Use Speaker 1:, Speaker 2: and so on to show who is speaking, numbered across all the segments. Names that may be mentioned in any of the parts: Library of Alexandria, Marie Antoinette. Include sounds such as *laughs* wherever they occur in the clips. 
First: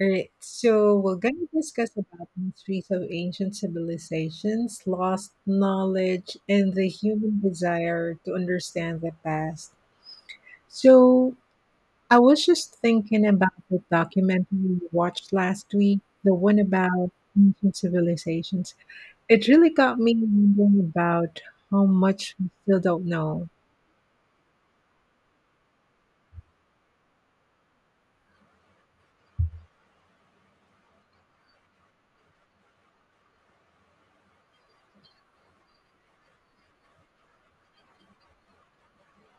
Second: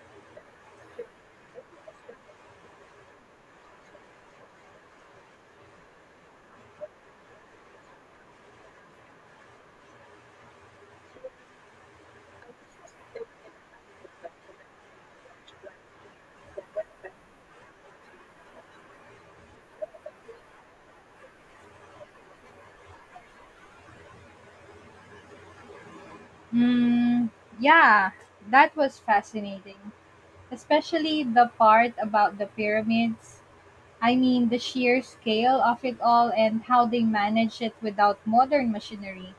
Speaker 1: All right, so we're going to discuss about mysteries of ancient civilizations, lost knowledge, and the human desire to understand the past. So I was just thinking about the documentary we watched last week, the one about ancient civilizations. It really got me wondering about how much we still don't know.
Speaker 2: Mm, yeah, that was fascinating, especially the part about the pyramids. I mean, the sheer scale of it all and how they manage it without modern machinery.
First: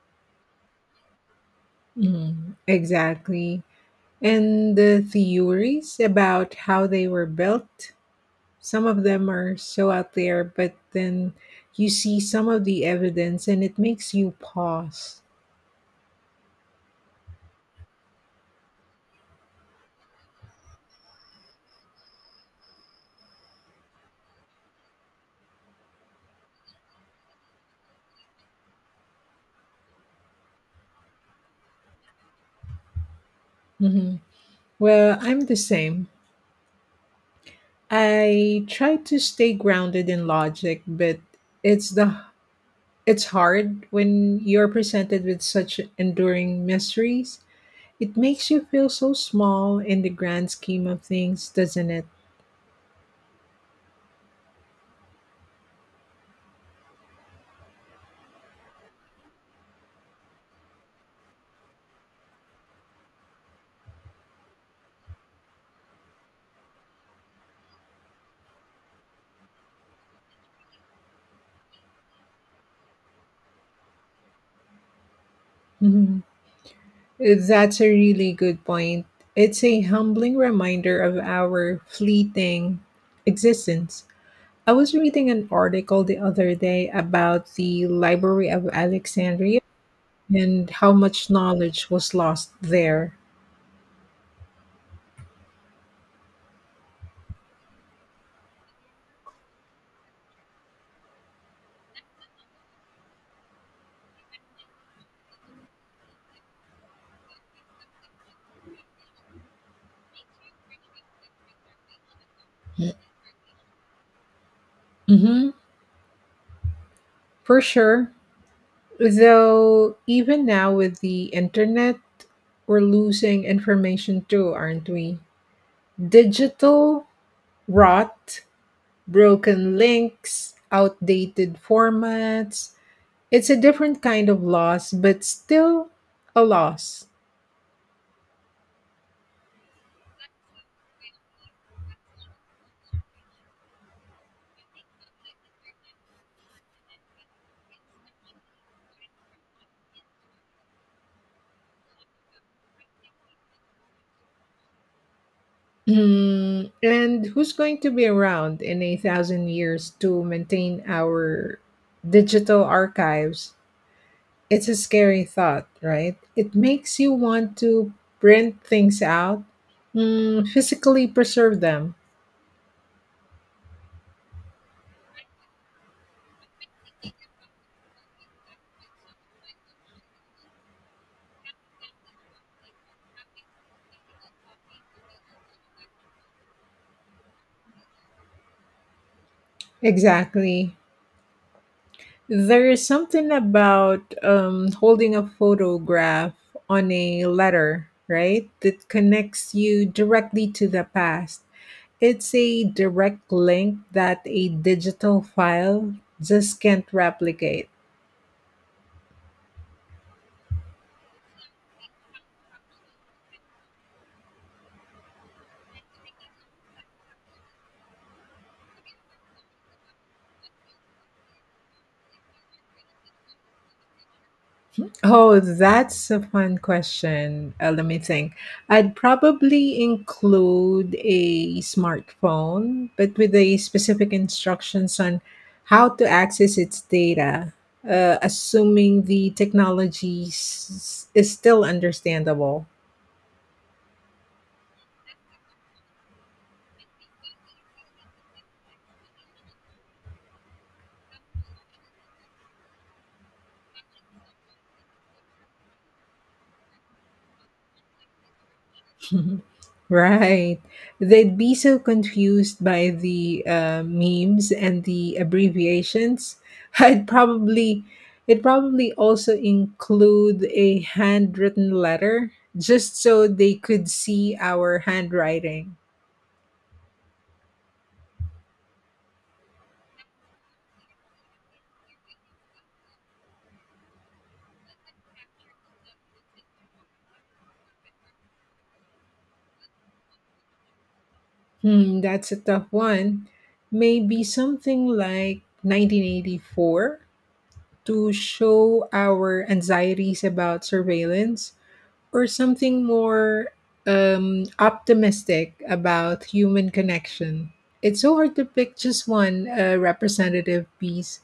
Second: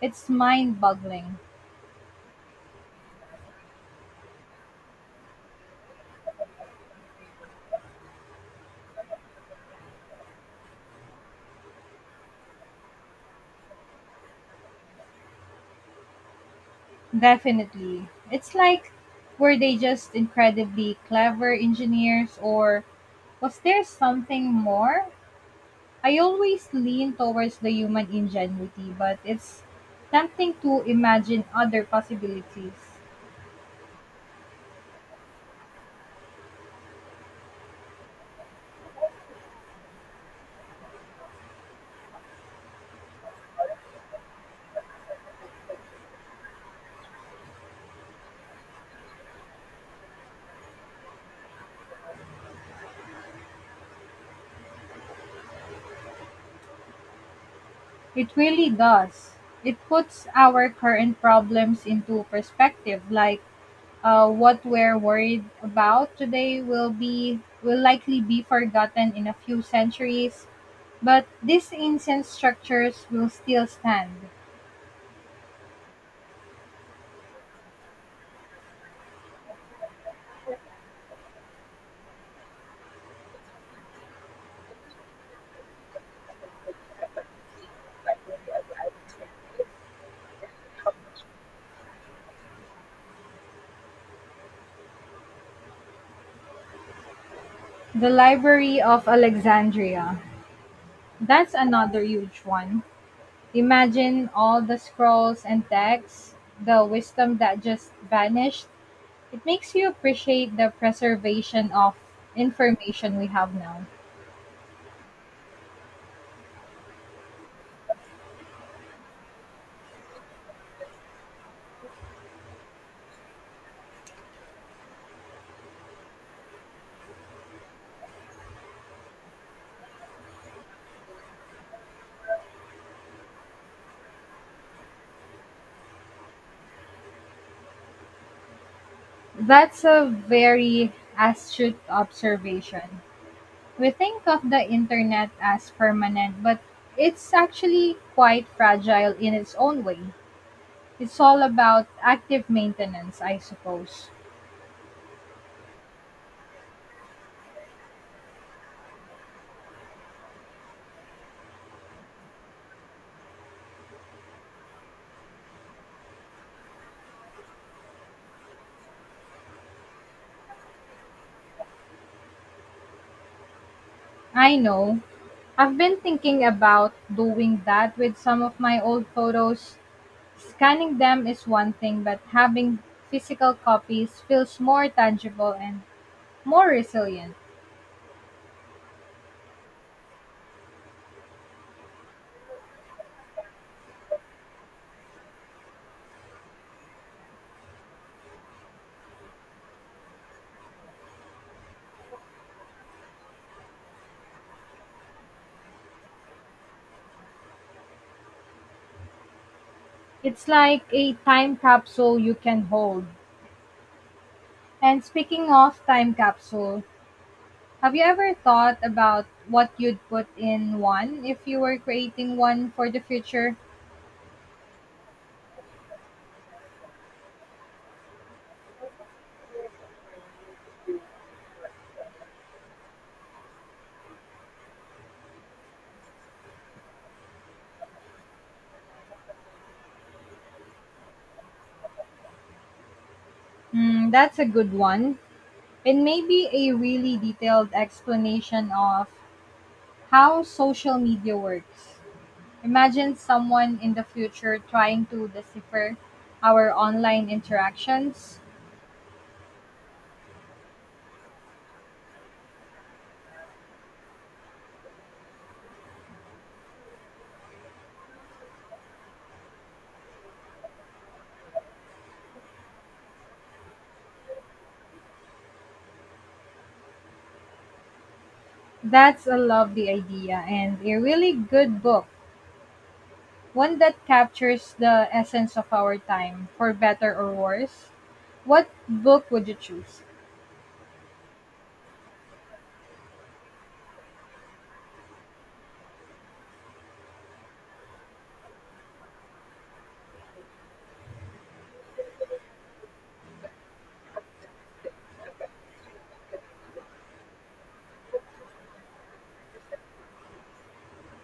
Speaker 2: It's mind boggling.
Speaker 1: Mm, exactly. And the theories about how they were built. Some of them are so out there, but then you see some of the evidence and it makes you pause.
Speaker 2: Definitely. It's like, were they just incredibly clever engineers or was there something more? I always lean towards the human ingenuity, but it's tempting to imagine other possibilities.
Speaker 1: Mhm. Well, I'm the same. I try to stay grounded in logic, but it's the it's hard when you're presented with such enduring mysteries. It makes you feel so small in the grand scheme of things, doesn't it?
Speaker 2: It really does. It puts our current problems into perspective, like, what we're worried about today will be will likely be forgotten in a few centuries, but these ancient structures will still stand.
Speaker 1: Mhm. That's a really good point. It's a humbling reminder of our fleeting existence. I was reading an article the other day about the Library of Alexandria and how much knowledge was lost there.
Speaker 2: The Library of Alexandria. That's another huge one. Imagine all the scrolls and texts, the wisdom that just vanished. It makes you appreciate the preservation of information we have now.
Speaker 1: Hmm. For sure. Though, even now with the internet, we're losing information too, aren't we? Digital rot, broken links, outdated formats. It's a different kind of loss, but still a loss.
Speaker 2: That's a very astute observation. We think of the internet as permanent, but it's actually quite fragile in its own way. It's all about active maintenance, I suppose.
Speaker 1: Mm, and who's going to be around in 1,000 years to maintain our digital archives? It's a scary thought, right? It makes you want to print things out, physically preserve them.
Speaker 2: I know. I've been thinking about doing that with some of my old photos. Scanning them is one thing, but having physical copies feels more tangible and more resilient.
Speaker 1: Exactly. There is something about holding a photograph on a letter, right? That connects you directly to the past. It's a direct link that a digital file just can't replicate.
Speaker 2: It's like a time capsule you can hold. And speaking of time capsule, have you ever thought about what you'd put in one if you were creating one for the future?
Speaker 1: Oh, that's a fun question. Let me think. I'd probably include a smartphone, but with a specific instructions on how to access its data, assuming the is still understandable.
Speaker 2: Hmm, that's a good one. And maybe a really detailed explanation of how social media works. Imagine someone in the future trying to decipher our online interactions.
Speaker 1: *laughs* Right. They'd be so confused by the memes and the abbreviations. *laughs* I'd probably, it'd probably also include a handwritten letter just so they could see our handwriting.
Speaker 2: That's a lovely idea and a really good book, one that captures the essence of our time, for better or worse. What book would you choose?
Speaker 1: Hmm, that's a tough one. Maybe something like 1984 to show our anxieties about surveillance, or something more optimistic about human connection. It's so hard to pick just one representative piece.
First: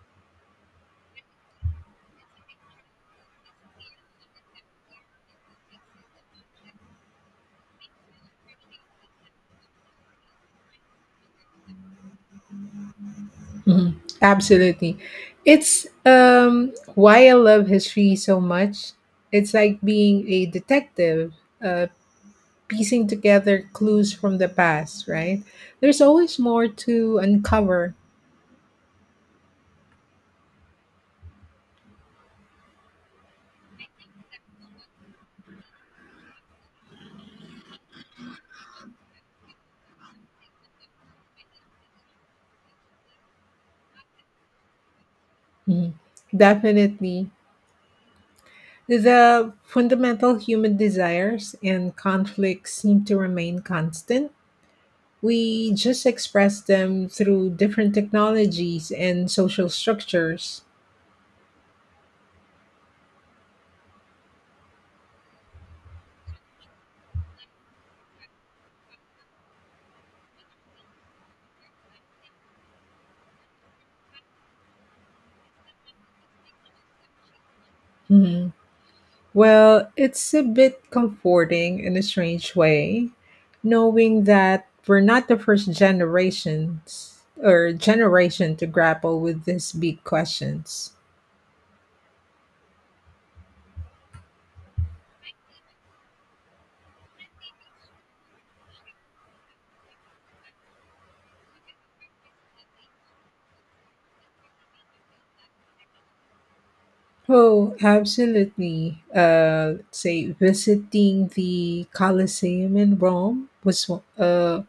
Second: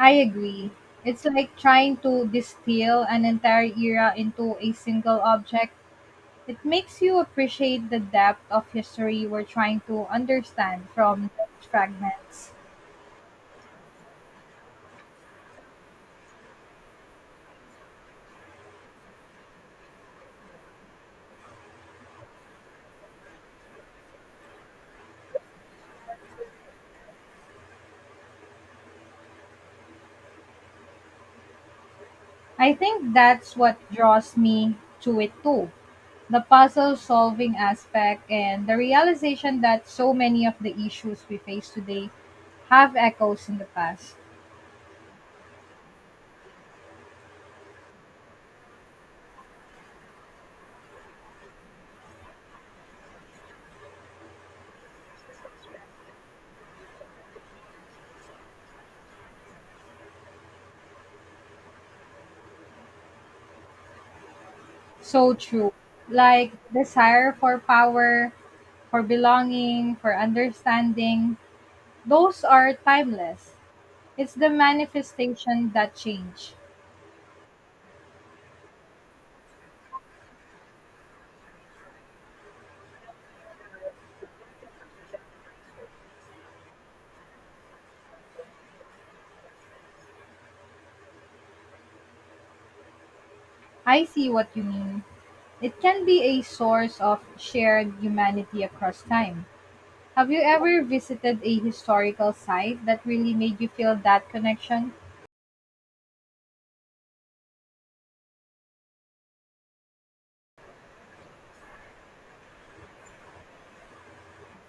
Speaker 2: I agree. It's like trying to distill an entire era into a single object. It makes you appreciate the depth of history we're trying to understand from those fragments.
Speaker 1: Mhm. Absolutely. It's why I love history so much. It's like being a detective, uh, piecing together clues from the past, right? There's always more to uncover.
Speaker 2: I think that's what draws me to it too. The puzzle solving aspect and the realization that so many of the issues we face today have echoes in the past.
Speaker 1: Mhm. Definitely. The fundamental human desires and conflicts seem to remain constant. We just express them through different technologies and social structures.
Speaker 2: So true. Like desire for power, for belonging, for understanding, those are timeless. It's the manifestation that change.
Speaker 1: Mhm. Well, it's a bit comforting in a strange way, knowing that we're not the first generations or generation to grapple with these big questions.
Speaker 2: I see what you mean. It can be a source of shared humanity across time. Have you ever visited a historical site that really made you feel that connection?
Speaker 1: Oh, absolutely. Say visiting the Colosseum in Rome uh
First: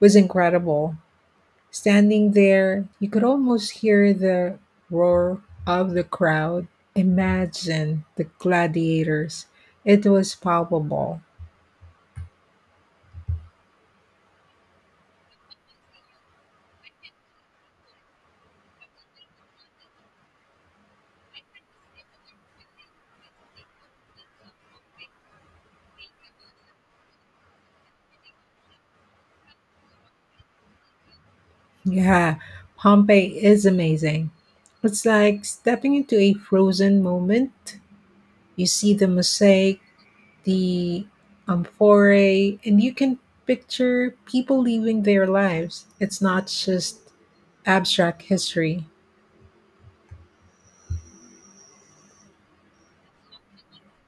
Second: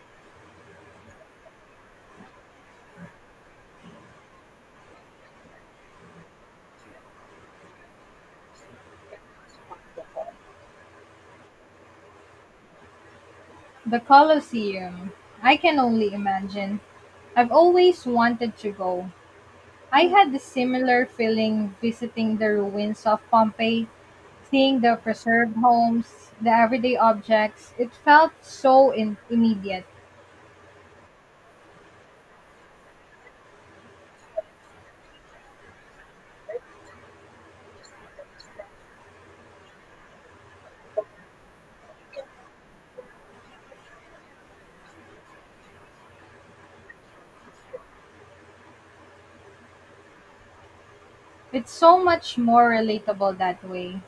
Speaker 1: was incredible. Standing there, you could almost hear the roar of the crowd. Imagine the gladiators. It was palpable.
Speaker 2: The Colosseum. I can only imagine. I've always wanted to go. I had the similar feeling visiting the ruins of Pompeii, seeing the preserved homes, the everyday objects. It felt so immediate.
Speaker 1: Yeah, Pompeii is amazing. It's like stepping into a frozen moment. You see the mosaic, the amphorae, and you can picture people living their lives. It's not just abstract history.
Speaker 2: It's so much more relatable that way.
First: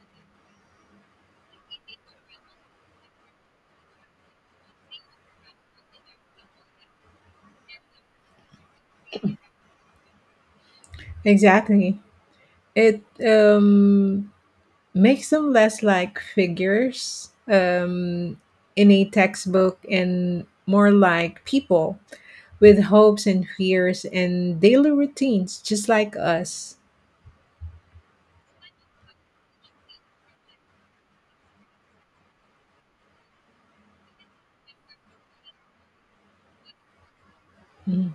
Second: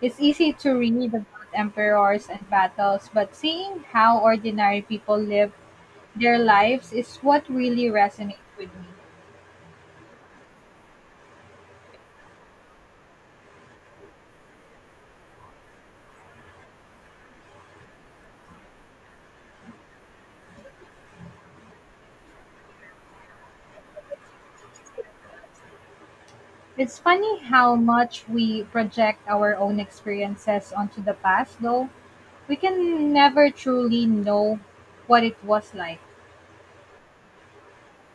Speaker 2: It's easy to read about emperors and battles, but seeing how ordinary people live their lives is what really resonates with me.
Speaker 1: Exactly. It makes them less like figures in a textbook and more like people with hopes and fears and daily routines, just like us.
Speaker 2: It's funny how much we project our own experiences onto the past, though, we can never truly know what it was like.
Speaker 1: Mm.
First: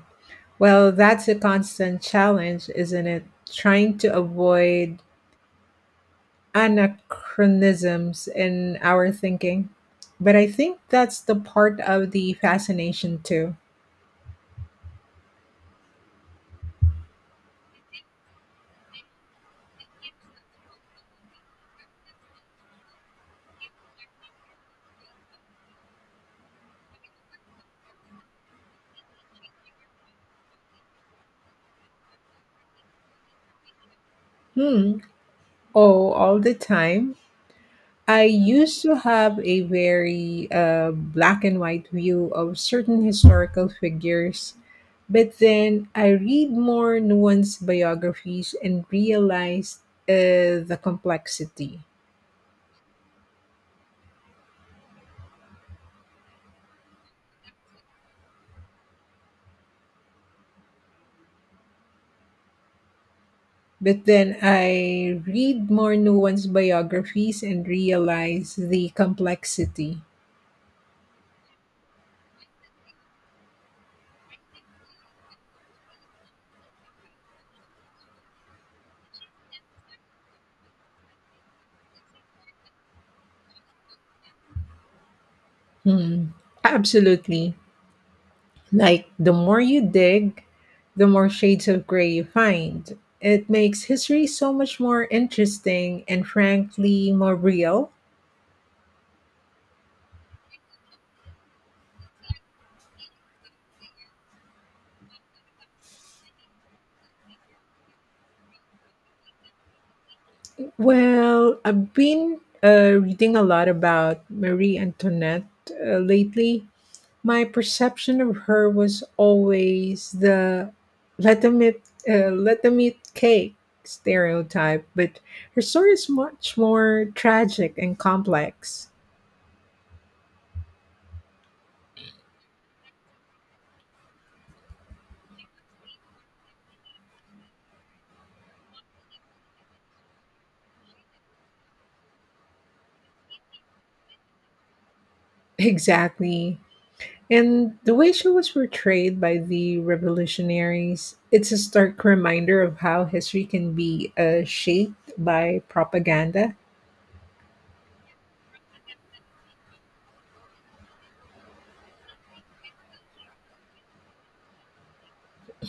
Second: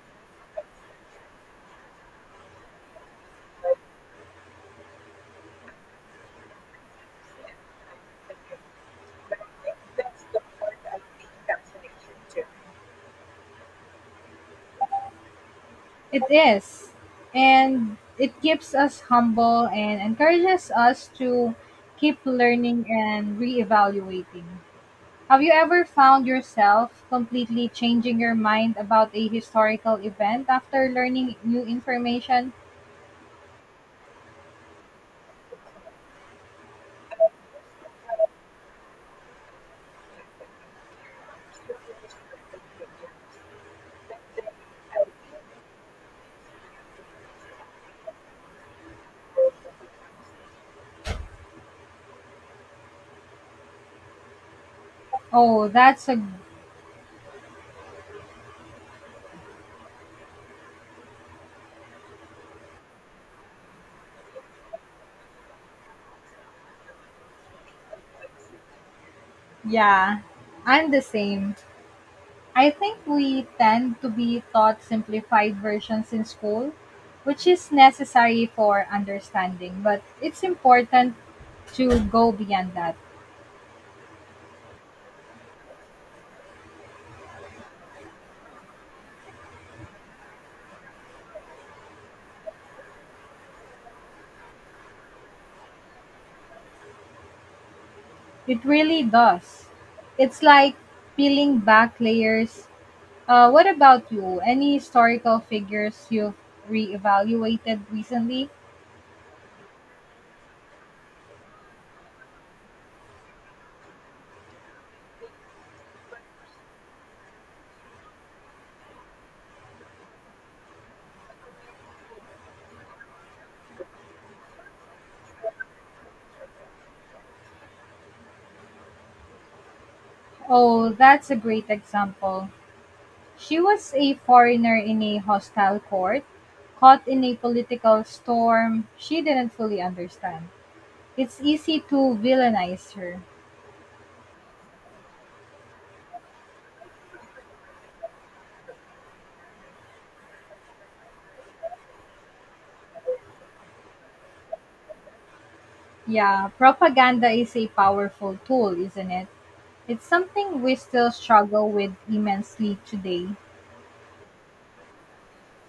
Speaker 1: Well, that's a constant challenge, isn't it? Trying to avoid anachronisms in our thinking. But I think that's the part of the fascination, too.
Speaker 2: It is. And it keeps us humble and encourages us to keep learning and reevaluating. Have you ever found yourself completely changing your mind about a historical event after learning new information?
Speaker 1: Hmm. Oh, all the time. I used to have a very black and white view of certain historical figures, but then I read more nuanced biographies and realized the complexity.
Speaker 2: Oh, that's a,
Speaker 1: But then I read more nuanced biographies and realize the complexity.
Speaker 2: yeah. I'm the same. I think we tend to be taught simplified versions in school, which is necessary for understanding, but it's important to go beyond that.
Speaker 1: Hmm. Absolutely. Like, the more you dig, the more shades of gray you find. It makes history so much more interesting and frankly more real.
Speaker 2: It really does. It's like peeling back layers. What about you? Any historical figures you've reevaluated recently?
Speaker 1: Well, I've been reading a lot about Marie Antoinette lately. My perception of her was always the let them eat, let them eat cake stereotype, but her story is much more tragic and complex.
Speaker 2: Oh, that's a great example. She was a foreigner in a hostile court, caught in a political storm she didn't fully understand. It's easy to villainize her.
Speaker 1: *laughs* Exactly. And the way she was portrayed by the revolutionaries, it's a stark reminder of how history can be shaped by
Speaker 2: Yeah,
Speaker 1: propaganda.
Speaker 2: propaganda is a powerful tool, isn't it? It's something we still struggle with immensely today.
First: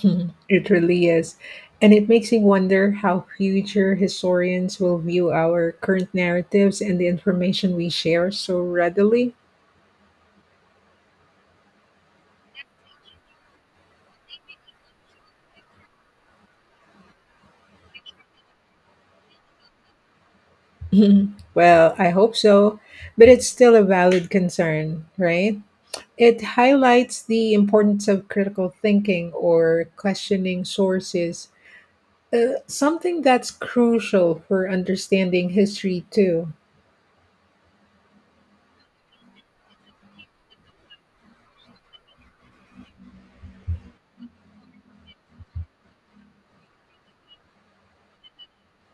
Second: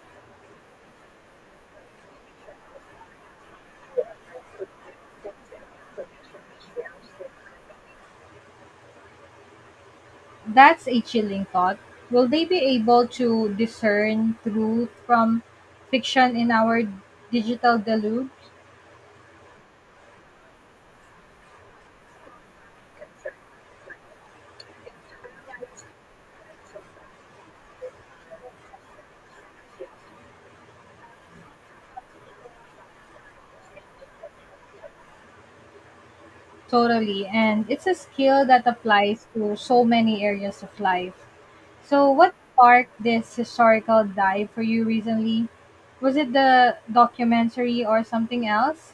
Speaker 1: *laughs* It really is. And it makes me wonder how future historians will view our current narratives and the information we share so readily.
Speaker 2: That's a chilling thought. Will they be able to discern truth from fiction in our digital deluge?
Speaker 1: *laughs* Well, I hope so, but it's still a valid concern, right? It highlights the importance of critical thinking or questioning sources. Something that's crucial for understanding history too.
Speaker 2: Totally. And it's a skill that applies to so many areas of life. So, what sparked this historical dive for you recently? Was it the documentary or something else?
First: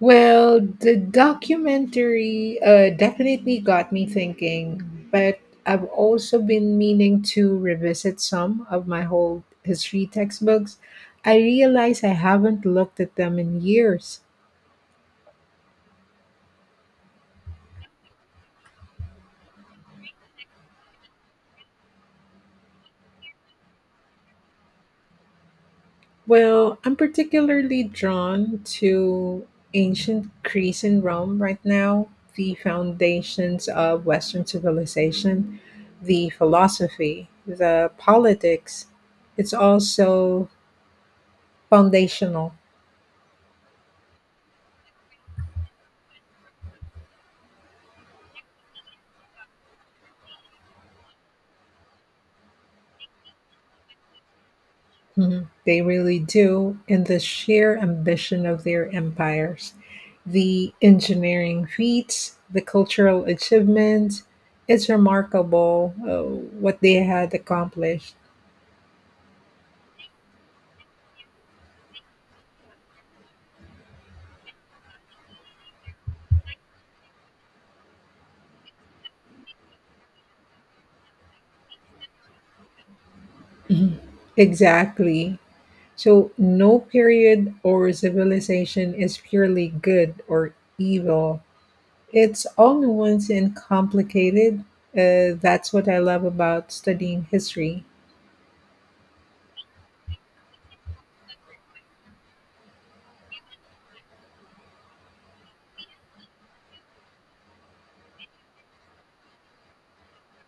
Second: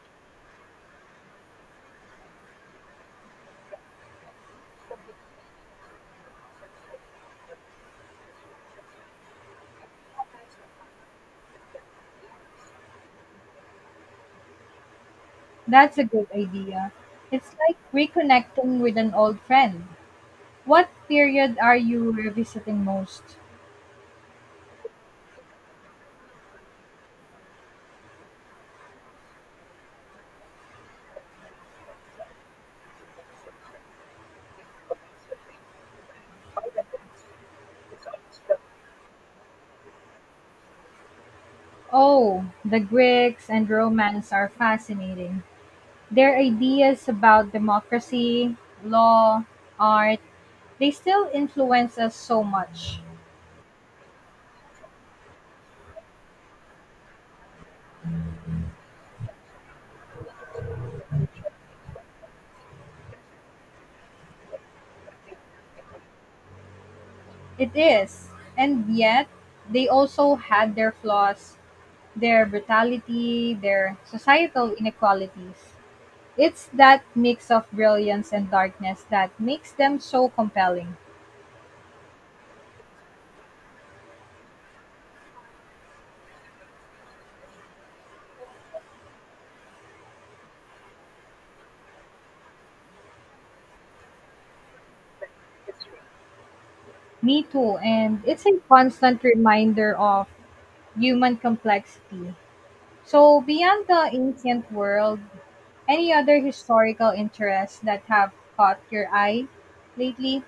Speaker 1: Well, the documentary definitely got me thinking, but I've also been meaning to revisit some of my old history textbooks. I realize I haven't looked at them in years.
Speaker 2: That's a good idea. It's like reconnecting with an old friend. What period are you revisiting most?
Speaker 1: Well, I'm particularly drawn to ancient Greece and Rome right now, the foundations of Western civilization, the philosophy, the politics. It's also
Speaker 2: Oh,
Speaker 1: foundational.
Speaker 2: the Greeks and Romans are fascinating. Their ideas about democracy, law, art, they still influence us so much.
Speaker 1: Mhm. They really do, and the sheer ambition of their empires, the engineering feats, the cultural achievements. It's remarkable what they had
Speaker 2: It
Speaker 1: accomplished.
Speaker 2: is. And yet, they also had their flaws, their brutality, their societal inequalities. It's that mix of brilliance and darkness that makes them so compelling.
Speaker 1: Exactly. So, no period or civilization is purely good or evil. It's all nuanced and complicated. That's what I love about studying
Speaker 2: Me too.
Speaker 1: history.
Speaker 2: And it's a constant reminder of human complexity. So, beyond the ancient world, any other historical interests that have caught your eye lately?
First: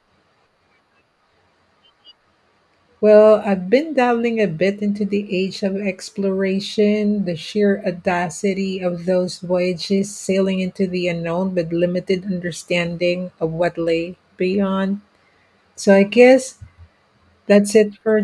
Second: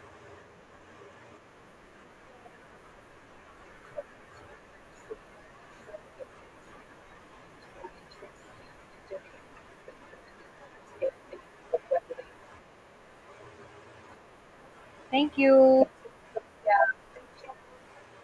Speaker 1: Well, I've been dabbling a bit into the age of exploration, the sheer audacity of those voyages sailing into the unknown with limited understanding of what lay beyond.
Speaker 2: Thank you.
Speaker 1: So, I guess that's it for